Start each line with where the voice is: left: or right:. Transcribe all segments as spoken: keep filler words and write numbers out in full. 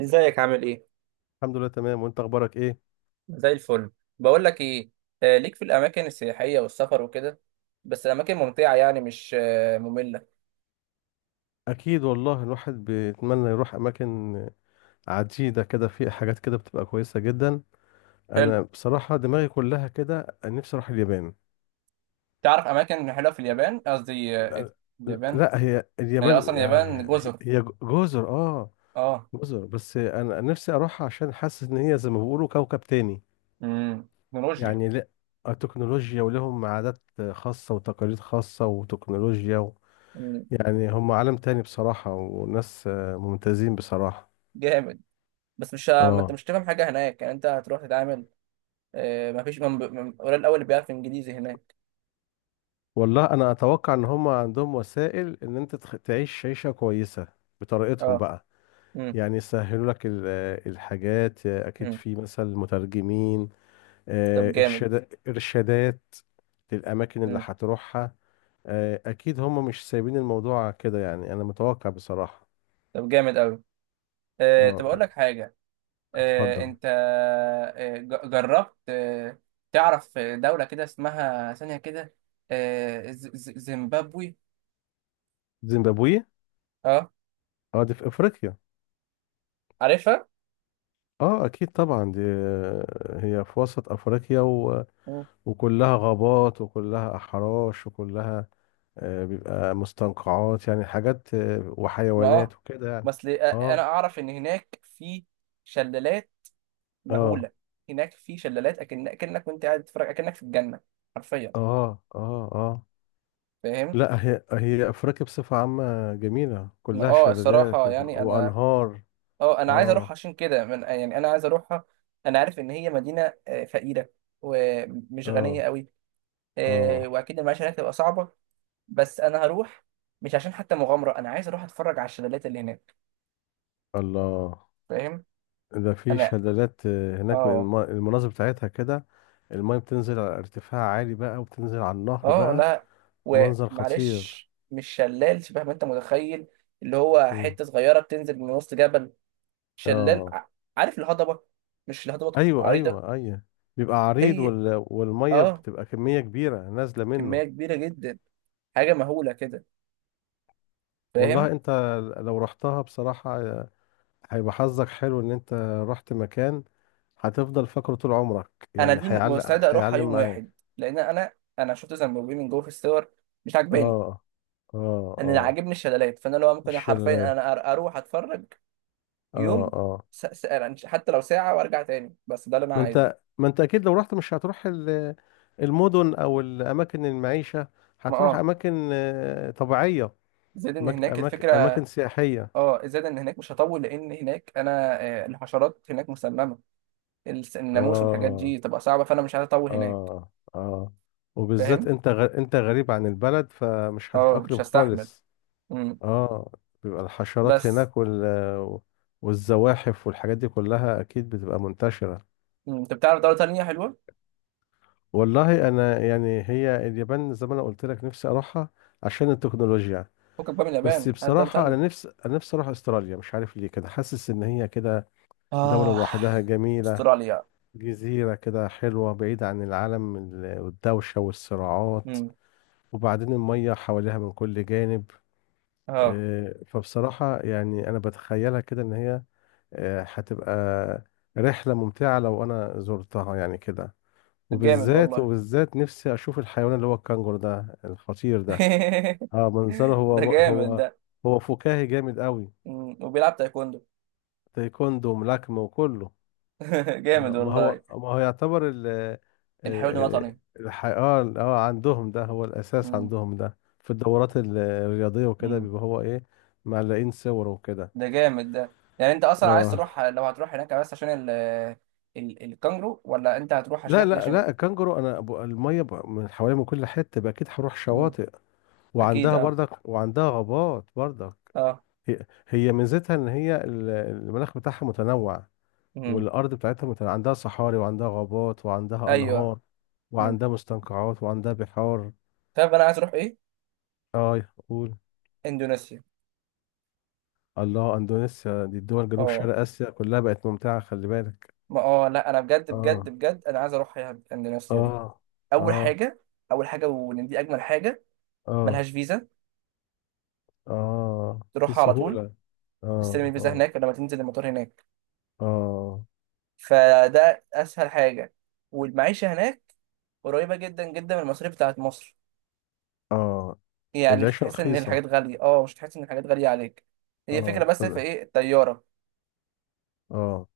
right: ازيك؟ عامل ايه؟
left: الحمد لله، تمام. وانت اخبارك ايه؟
right: زي الفل. بقول لك ايه. آه ليك في الاماكن السياحيه والسفر وكده. بس الاماكن ممتعه يعني مش آه ممله.
left: اكيد والله، الواحد بيتمنى يروح اماكن عديده كده. في حاجات كده بتبقى كويسه جدا.
right: حلو.
left: انا بصراحه دماغي كلها كده، نفسي اروح اليابان.
right: تعرف اماكن حلوه في اليابان؟ قصدي آه إيه ده؟
left: لا،
right: اليابان
left: لا، هي
right: هي
left: اليابان
right: اصلا
left: يعني.
right: اليابان جزر.
left: هي جزر، اه.
right: اه.
left: جزر، بس انا نفسي اروح عشان حاسس ان هي زي ما بيقولوا كوكب تاني.
right: امم تكنولوجيا.
left: يعني، لا. التكنولوجيا، ولهم عادات خاصه وتقاليد خاصه وتكنولوجيا و.
right: مم،
left: يعني هم عالم تاني بصراحه، وناس آه، ممتازين بصراحه.
right: جامد. بس مش ه- ما انت
left: اه،
right: مش تفهم حاجه هناك، يعني انت هتروح تتعامل. آه ما فيش من... ب- من... قليل الاول اللي بيعرف انجليزي هناك.
left: والله انا اتوقع ان هم عندهم وسائل ان انت تخ- تعيش عيشة كويسة بطريقتهم
right: اه.
left: بقى.
right: امم
left: يعني يسهلوا لك ال- الحاجات، اكيد
right: امم
left: في مثلا مترجمين.
right: طب
left: آه،
right: جامد.
left: ارشاد ارشادات للاماكن اللي
right: امم
left: هتروحها. آه، اكيد هم مش سايبين الموضوع كده، يعني انا متوقع بصراحة.
right: طب جامد قوي. آه طب اقول
left: اه،
right: لك حاجه. آه،
left: اتفضل.
right: انت آه، ج- جربت آه، تعرف دولة كده اسمها ثانية كده؟ آه، ز- ز- زيمبابوي.
left: زيمبابوي.
right: اه،
left: اه، دي في افريقيا.
right: عارفها.
left: اه، اكيد طبعا دي، هي في وسط افريقيا و.
right: مم.
left: وكلها غابات وكلها احراش وكلها آه، بيبقى مستنقعات، يعني حاجات آه،
right: ما
left: وحيوانات
right: اه
left: وكده يعني.
right: بس ل- آه، انا
left: اه،
right: اعرف ان هناك في شلالات
left: اه،
right: مهولة. هناك في شلالات اكن، اكنك وانت قاعد تتفرج اكنك في الجنة. حرفيا.
left: اه، اه، اه.
right: فاهم.
left: لا، هي هي افريقيا بصفة عامة جميلة، كلها
right: اه
left: شلالات
right: الصراحة
left: و-
right: يعني انا
left: وانهار.
right: اه انا عايز اروح
left: اه،
right: عشان كده من، يعني انا عايز اروحها. انا عارف ان هي مدينة آه، فقيرة ومش غنية
left: اه،
right: قوي. آه،
left: اه.
right: واكيد المعيشه هناك تبقى صعبه. بس انا هروح، مش عشان حتى مغامره، انا عايز اروح اتفرج على الشلالات اللي هناك.
left: الله.
right: فاهم.
left: ده في
right: انا
left: شلالات آه، هناك،
right: اه
left: الم- المناظر بتاعتها كده. المايه بتنزل على ارتفاع عالي بقى، وبتنزل على النهر
right: اه
left: بقى.
right: لا.
left: منظر خطير.
right: ومعلش مش شلال شبه ما انت متخيل، اللي هو
left: مم.
right: حته صغيره بتنزل من وسط جبل. شلال
left: اه،
right: ع- عارف الهضبه؟ مش الهضبه
left: ايوه،
right: عريضه.
left: ايوه، ايوه. بيبقى عريض،
right: هي
left: وال... والميه
right: اه،
left: بتبقى كميه كبيره نازله
right: كميه
left: منه.
right: كبيره جدا، حاجه مهوله كده.
left: والله
right: فاهم.
left: انت، لو رحتها بصراحه هيبقى حظك حلو ان انت رحت مكان، هتفضل فاكره طول عمرك،
right: انا
left: يعني
right: دي
left: هيعلق
right: مستعد اروحها
left: هيعلم
right: يوم
left: معاك.
right: واحد. لان انا انا شفت زنبوبيه من جوه في الصور، مش عاجباني.
left: اه، اه،
right: انا اللي
left: اه.
right: عاجبني الشلالات، فانا لو ممكن حرفيا
left: الشلال.
right: انا أر- اروح اتفرج
left: اه،
right: يوم.
left: اه.
right: س... س... يعني حتى لو ساعه وارجع تاني، بس ده اللي انا
left: ما
right: عايزه.
left: انت ما انت اكيد لو رحت مش هتروح ال- المدن او الاماكن المعيشه.
right: ما
left: هتروح
right: اه
left: اماكن آه، طبيعيه.
right: زائد ان
left: أماك...
right: هناك
left: أماك...
right: الفكره.
left: اماكن سياحيه.
right: اه، زائد ان هناك مش هطول، لان هناك انا آه، الحشرات هناك مسممه. الس- الناموس والحاجات
left: اه،
right: دي تبقى صعبه، فانا مش عايز اطول هناك.
left: اه، اه. وبالذات
right: فاهم.
left: انت غ... انت غريب عن البلد، فمش
right: اه مش
left: هتتأقلم
right: هستحمل.
left: خالص.
right: امم
left: اه، بيبقى الحشرات
right: بس
left: هناك وال... والزواحف والحاجات دي كلها اكيد بتبقى منتشرة.
right: مم. انت بتعرف دوله تانيه حلوه؟
left: والله انا يعني، هي اليابان زي ما انا قلت لك نفسي اروحها عشان التكنولوجيا.
right: فكك بقى من
left: بس
right: اليابان، هات دوله
left: بصراحة، انا
right: تانيه.
left: نفسي انا نفسي اروح استراليا، مش عارف ليه كده، حاسس ان هي كده دولة
right: آه
left: لوحدها جميلة.
right: استراليا.
left: جزيرة كده حلوة، بعيدة عن العالم ال- والدوشة والصراعات.
right: امم
left: وبعدين المية حواليها من كل جانب.
right: اه
left: آه، فبصراحة يعني أنا بتخيلها كده إن هي آه، هتبقى رحلة ممتعة لو أنا زرتها يعني كده.
right: جامد
left: وبالذات
right: والله.
left: وبالذات نفسي أشوف الحيوان اللي هو الكنجر ده الخطير ده. اه، منظره
right: ده
left: هو
right: جامد
left: هو
right: ده.
left: هو فكاهي جامد قوي.
right: مم. وبيلعب تايكوندو.
left: تايكوندو وملاكمة وكله.
right: جامد
left: آه، ما
right: والله.
left: هو ما هو يعتبر ال
right: الحيوان
left: ال-
right: الوطني.
left: الحي... اه ال- اه عندهم ده هو الأساس،
right: مم.
left: عندهم ده في الدورات ال- الرياضية وكده،
right: مم.
left: بيبقى هو ايه. معلقين صور وكده.
right: ده جامد ده. يعني انت اصلا عايز
left: اه،
right: تروح، لو هتروح هناك بس عشان ال ال الكانجرو، ولا انت هتروح عشان
left: لا،
right: اكل
left: لا،
right: عشان.
left: لا، الكنجرو انا ب- الميه ب- من حوالي من كل حته، بقى اكيد هروح
right: مم.
left: شواطئ.
right: اكيد
left: وعندها
right: اه.
left: برضك، وعندها غابات برضك.
right: اه.
left: هي, هي ميزتها ان هي ال- المناخ بتاعها متنوع.
right: مم.
left: والارض بتاعتها متنوع. عندها صحاري وعندها غابات وعندها
right: ايوه.
left: انهار.
right: مم.
left: وعندها مستنقعات وعندها بحار.
right: طيب انا عايز اروح ايه؟
left: اه، قول.
right: اندونيسيا.
left: الله، اندونيسيا دي الدول جنوب
right: اه
left: شرق اسيا كلها بقت ممتعه، خلي بالك.
right: ما اه لا انا بجد بجد
left: اه،
right: بجد انا عايز اروح يا- اندونيسيا دي.
left: اه،
right: اول
left: اه،
right: حاجه، اول حاجه ودي اجمل حاجه،
left: اه،
right: ملهاش فيزا.
left: اه. في
right: تروحها على طول،
left: سهوله.
right: تستلم
left: اه،
right: الفيزا
left: اه،
right: هناك لما تنزل المطار هناك.
left: اه،
right: فده اسهل حاجه. والمعيشه هناك قريبه جدا جدا من المصاريف بتاعت مصر.
left: اه.
right: يعني مش
left: العيشه
right: هتحس ان الحاجات
left: رخيصه.
right: غاليه، اه مش هتحس ان الحاجات غاليه عليك. هي فكره،
left: اه،
right: بس في
left: طب،
right: ايه الطياره
left: اه،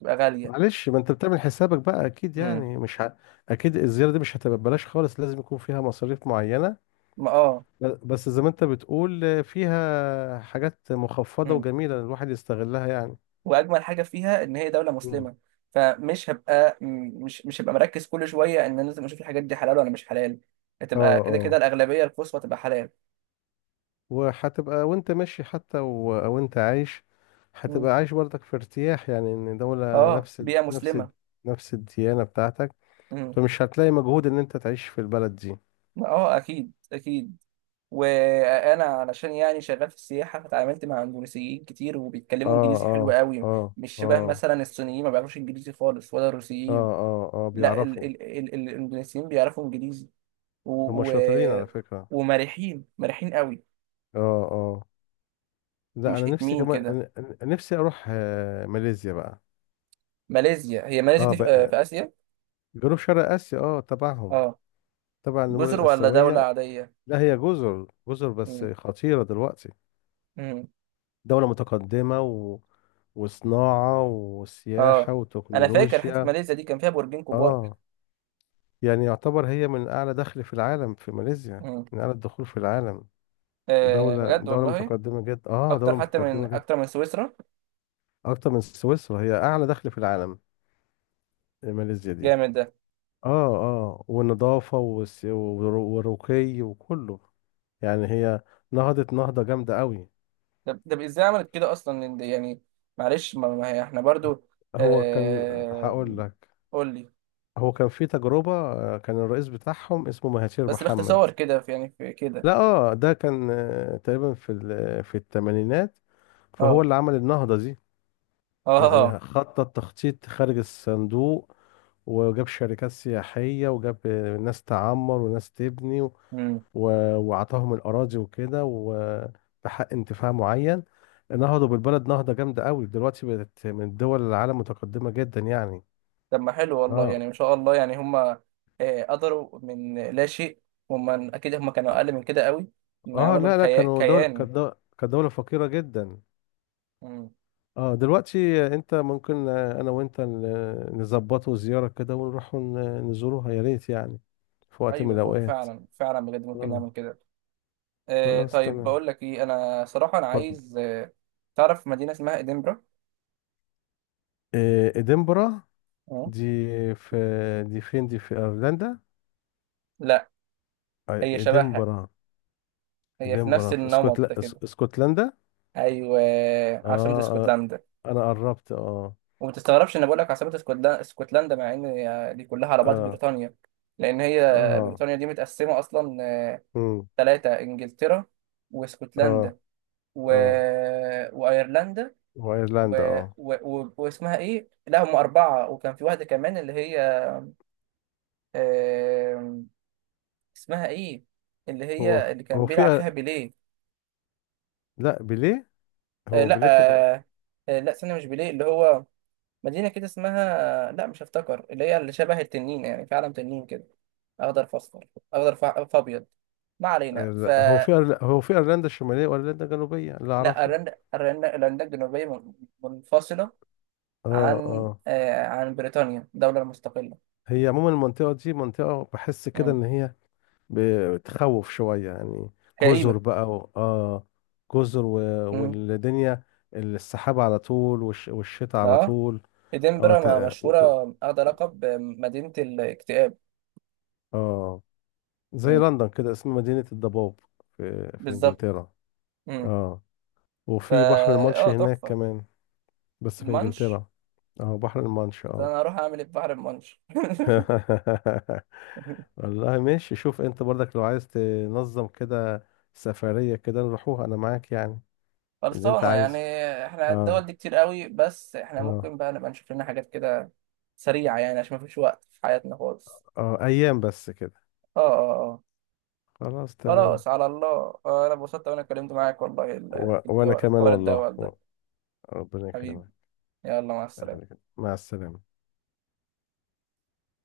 right: تبقى غاليه.
left: معلش ما انت بتعمل حسابك بقى، اكيد
right: مم.
left: يعني مش ه... اكيد الزياره دي مش هتبقى ببلاش خالص، لازم يكون فيها مصاريف معينه.
right: ما اه
left: ب- بس زي ما انت بتقول، آه، فيها حاجات مخفضه
right: مم.
left: وجميله الواحد يستغلها يعني.
right: واجمل حاجه فيها ان هي دوله
left: مم.
right: مسلمه. فمش هبقى م- مش مش هبقى مركز كل شويه ان انا لازم اشوف الحاجات دي حلال ولا مش حلال.
left: اه،
right: هتبقى كده كده
left: اه.
right: الاغلبيه القصوى تبقى حلال.
left: وهتبقى وانت ماشي حتى، و- او انت عايش.
right: مم.
left: هتبقى عايش برضك في ارتياح، يعني ان دولة
right: اه
left: نفس ال-
right: بيئه
left: نفس ال-
right: مسلمه.
left: نفس الديانة بتاعتك.
right: مم.
left: فمش هتلاقي مجهود ان انت تعيش في البلد دي.
right: ما اه اكيد اكيد. وانا علشان يعني شغال في السياحه، فتعاملت مع اندونيسيين كتير وبيتكلموا
left: اه،
right: انجليزي حلو
left: اه،
right: قوي.
left: اه،
right: مش شبه
left: اه،
right: مثلا الصينيين، ما بيعرفوش انجليزي خالص، ولا
left: اه،
right: الروسيين.
left: اه، اه،
right: لا ال
left: بيعرفوا.
right: ال ال ال- الاندونيسيين بيعرفوا انجليزي.
left: هم
right: و و
left: شاطرين على فكرة.
right: ومرحين مرحين قوي.
left: اه، اه. لا،
right: مش
left: انا نفسي
right: اتمين
left: كمان،
right: كده
left: أنا- أنا نفسي اروح آه، ماليزيا بقى.
right: ماليزيا؟ هي ماليزيا
left: اه
right: دي في، آه،
left: بقى.
right: في اسيا.
left: جنوب شرق اسيا اه تبعهم.
right: اه.
left: تبع النمور
right: جزر ولا دوله
left: الاسيوية.
right: عاديه؟
left: لا، هي جزر جزر، بس
right: مم.
left: خطيرة دلوقتي.
right: مم.
left: دولة متقدمة و. وصناعة
right: اه.
left: وسياحة
right: انا فاكر حته
left: وتكنولوجيا.
right: ماليزيا دي كان فيها برجين كبار.
left: اه، يعني يعتبر هي من أعلى دخل في العالم. في ماليزيا،
right: مم.
left: من أعلى الدخول في العالم.
right: آه
left: دولة
right: بجد
left: دولة
right: والله.
left: متقدمة جدا، اه دولة
right: اكتر حتى من،
left: متقدمة جدا.
right: اكتر من سويسرا.
left: أكتر من سويسرا، هي أعلى دخل في العالم. ماليزيا دي.
right: جامد.
left: اه، اه، والنظافة والس- والرو- والرقي وكله. يعني هي نهضت نهضة جامدة قوي.
right: ده ده ازاي عملت كده اصلا؟ لأن ده يعني معلش ما ما هي احنا برضو
left: هو كان
right: آه...
left: هقول لك.
right: قول لي.
left: هو كان في تجربة، آه، كان الرئيس بتاعهم اسمه مهاتير
right: بس
left: محمد.
right: باختصار كده في يعني في كده.
left: لا، اه، ده كان آه، تقريبا في ال- في الثمانينات، فهو
right: اه
left: اللي عمل النهضة دي.
right: اه.
left: يعني خطط تخطيط خارج الصندوق. وجاب شركات سياحية، وجاب آه، ناس تعمر وناس تبني و-
right: امم
left: وعطاهم الأراضي وكده، وبحق انتفاع معين. نهضوا بالبلد نهضة جامدة قوي، دلوقتي بقت من الدول العالم متقدمة جدا يعني.
right: طب ما حلو والله،
left: اه،
right: يعني ما شاء الله. يعني هم آه، قدروا من لا شيء. هم اكيد هم كانوا اقل من كده قوي، ان
left: اه.
right: عملوا
left: لا، لا،
right: الكيا-
left: كانوا دولة
right: كيان.
left: كانت دو- كانت دولة فقيرة جدا.
right: امم
left: اه، دلوقتي انت ممكن، آه، انا وانت ن- نظبطوا زيارة كده، ونروح ن- نزوروها يا ريت يعني. في وقت من
right: ايوه. فوق.
left: الاوقات.
right: فعلا فعلا بجد ممكن
left: اه،
right: نعمل كده. آه
left: خلاص
right: طيب
left: تمام.
right: بقول لك ايه، انا صراحة انا
left: اتفضل.
right: عايز آه تعرف مدينة اسمها ادنبرا؟
left: آه، ادنبرا.
right: اه.
left: دي في دي فين؟ دي في ايرلندا؟
right: لا،
left: آه،
right: هي شبهها،
left: ادنبرا.
right: هي في نفس
left: ادنبرا في اسكتل...
right: النمط ده
left: اس-
right: كده.
left: اسكتلندا.
right: ايوه، عاصمة
left: اه. آه،
right: اسكتلندا.
left: انا قربت، اه.
right: وما تستغربش ان بقول لك عاصمة اسكتلندا، اسكتلندا، مع ان هي دي كلها على بعض
left: اه،
right: بريطانيا. لان هي
left: اه.
right: بريطانيا دي متقسمة اصلا
left: امم.
right: ثلاثة: انجلترا
left: اه،
right: واسكتلندا و...
left: اه.
right: وايرلندا
left: وايرلندا،
right: و...
left: اه.
right: و... و... واسمها ايه؟ لا هم اربعة، وكان في واحدة كمان، اللي هي آم، اسمها ايه؟ اللي
left: هو
right: هي
left: في-
right: اللي
left: هو
right: كان بيلعب
left: في
right: فيها بيليه.
left: لا، بيليه.
right: آه،
left: هو
right: لا
left: بيليه كان.
right: آه، آه، لا استنى مش بيليه، اللي هو مدينة كده اسمها، لا مش هفتكر، اللي هي اللي شبه التنين، يعني في عالم تنين كده، أخضر في أصفر، أخضر في في أبيض. ما علينا.
left: أيوة،
right: ف
left: لا، هو في أيرل- هو في ايرلندا الشماليه وايرلندا الجنوبيه اللي
right: لا
left: اعرفه.
right: أيرلندا، أيرلندا أيرلندا الجنوبية من- منفصلة
left: اه،
right: عن
left: اه.
right: آه عن بريطانيا، دولة مستقلة.
left: هي عموما المنطقه دي منطقه، بحس كده
right: مم.
left: ان هي بتخوف شويه يعني. جزر
right: كئيبة.
left: بقى و، اه جزر و.
right: مم.
left: والدنيا، السحاب على طول، والش... والشتاء على
right: لا
left: طول. اه،
right: إدنبرا
left: ت...
right: ما-
left: و-
right: مشهورة،
left: و-
right: أخذ لقب مدينة الاكتئاب.
left: اه. زي
right: مم.
left: لندن كده، اسم مدينه الضباب. في في
right: بالظبط.
left: انجلترا.
right: مم.
left: اه.
right: فا
left: وفي بحر المانش
right: آه
left: هناك
right: تحفة.
left: كمان. بس في
right: المانش.
left: انجلترا. اه، بحر المانش، اه.
right: فأنا هروح أعمل إيه في بحر المانش؟
left: والله ماشي، شوف انت برضك لو عايز تنظم كده سفرية كده، نروحوها، انا معاك يعني. اللي انت
right: خلصانة يعني.
left: عايزه.
right: احنا الدول
left: اه،
right: دي كتير قوي، بس احنا
left: اه،
right: ممكن بقى نبقى نشوف لنا حاجات كده سريعة، يعني عشان مفيش وقت في حياتنا خالص.
left: اه، ايام بس كده.
right: اه اه اه.
left: خلاص تمام.
right: خلاص على الله. آه، انا اتبسطت وانا اتكلمت معاك والله ال-
left: و...
right: في
left: وانا
right: الدول- في
left: كمان
right: حوار
left: والله،
right: الدول
left: و.
right: ده.
left: ربنا
right: حبيبي.
left: يكرمك.
right: يلا مع
left: أهلا
right: السلامة.
left: وسهلا. مع السلامة.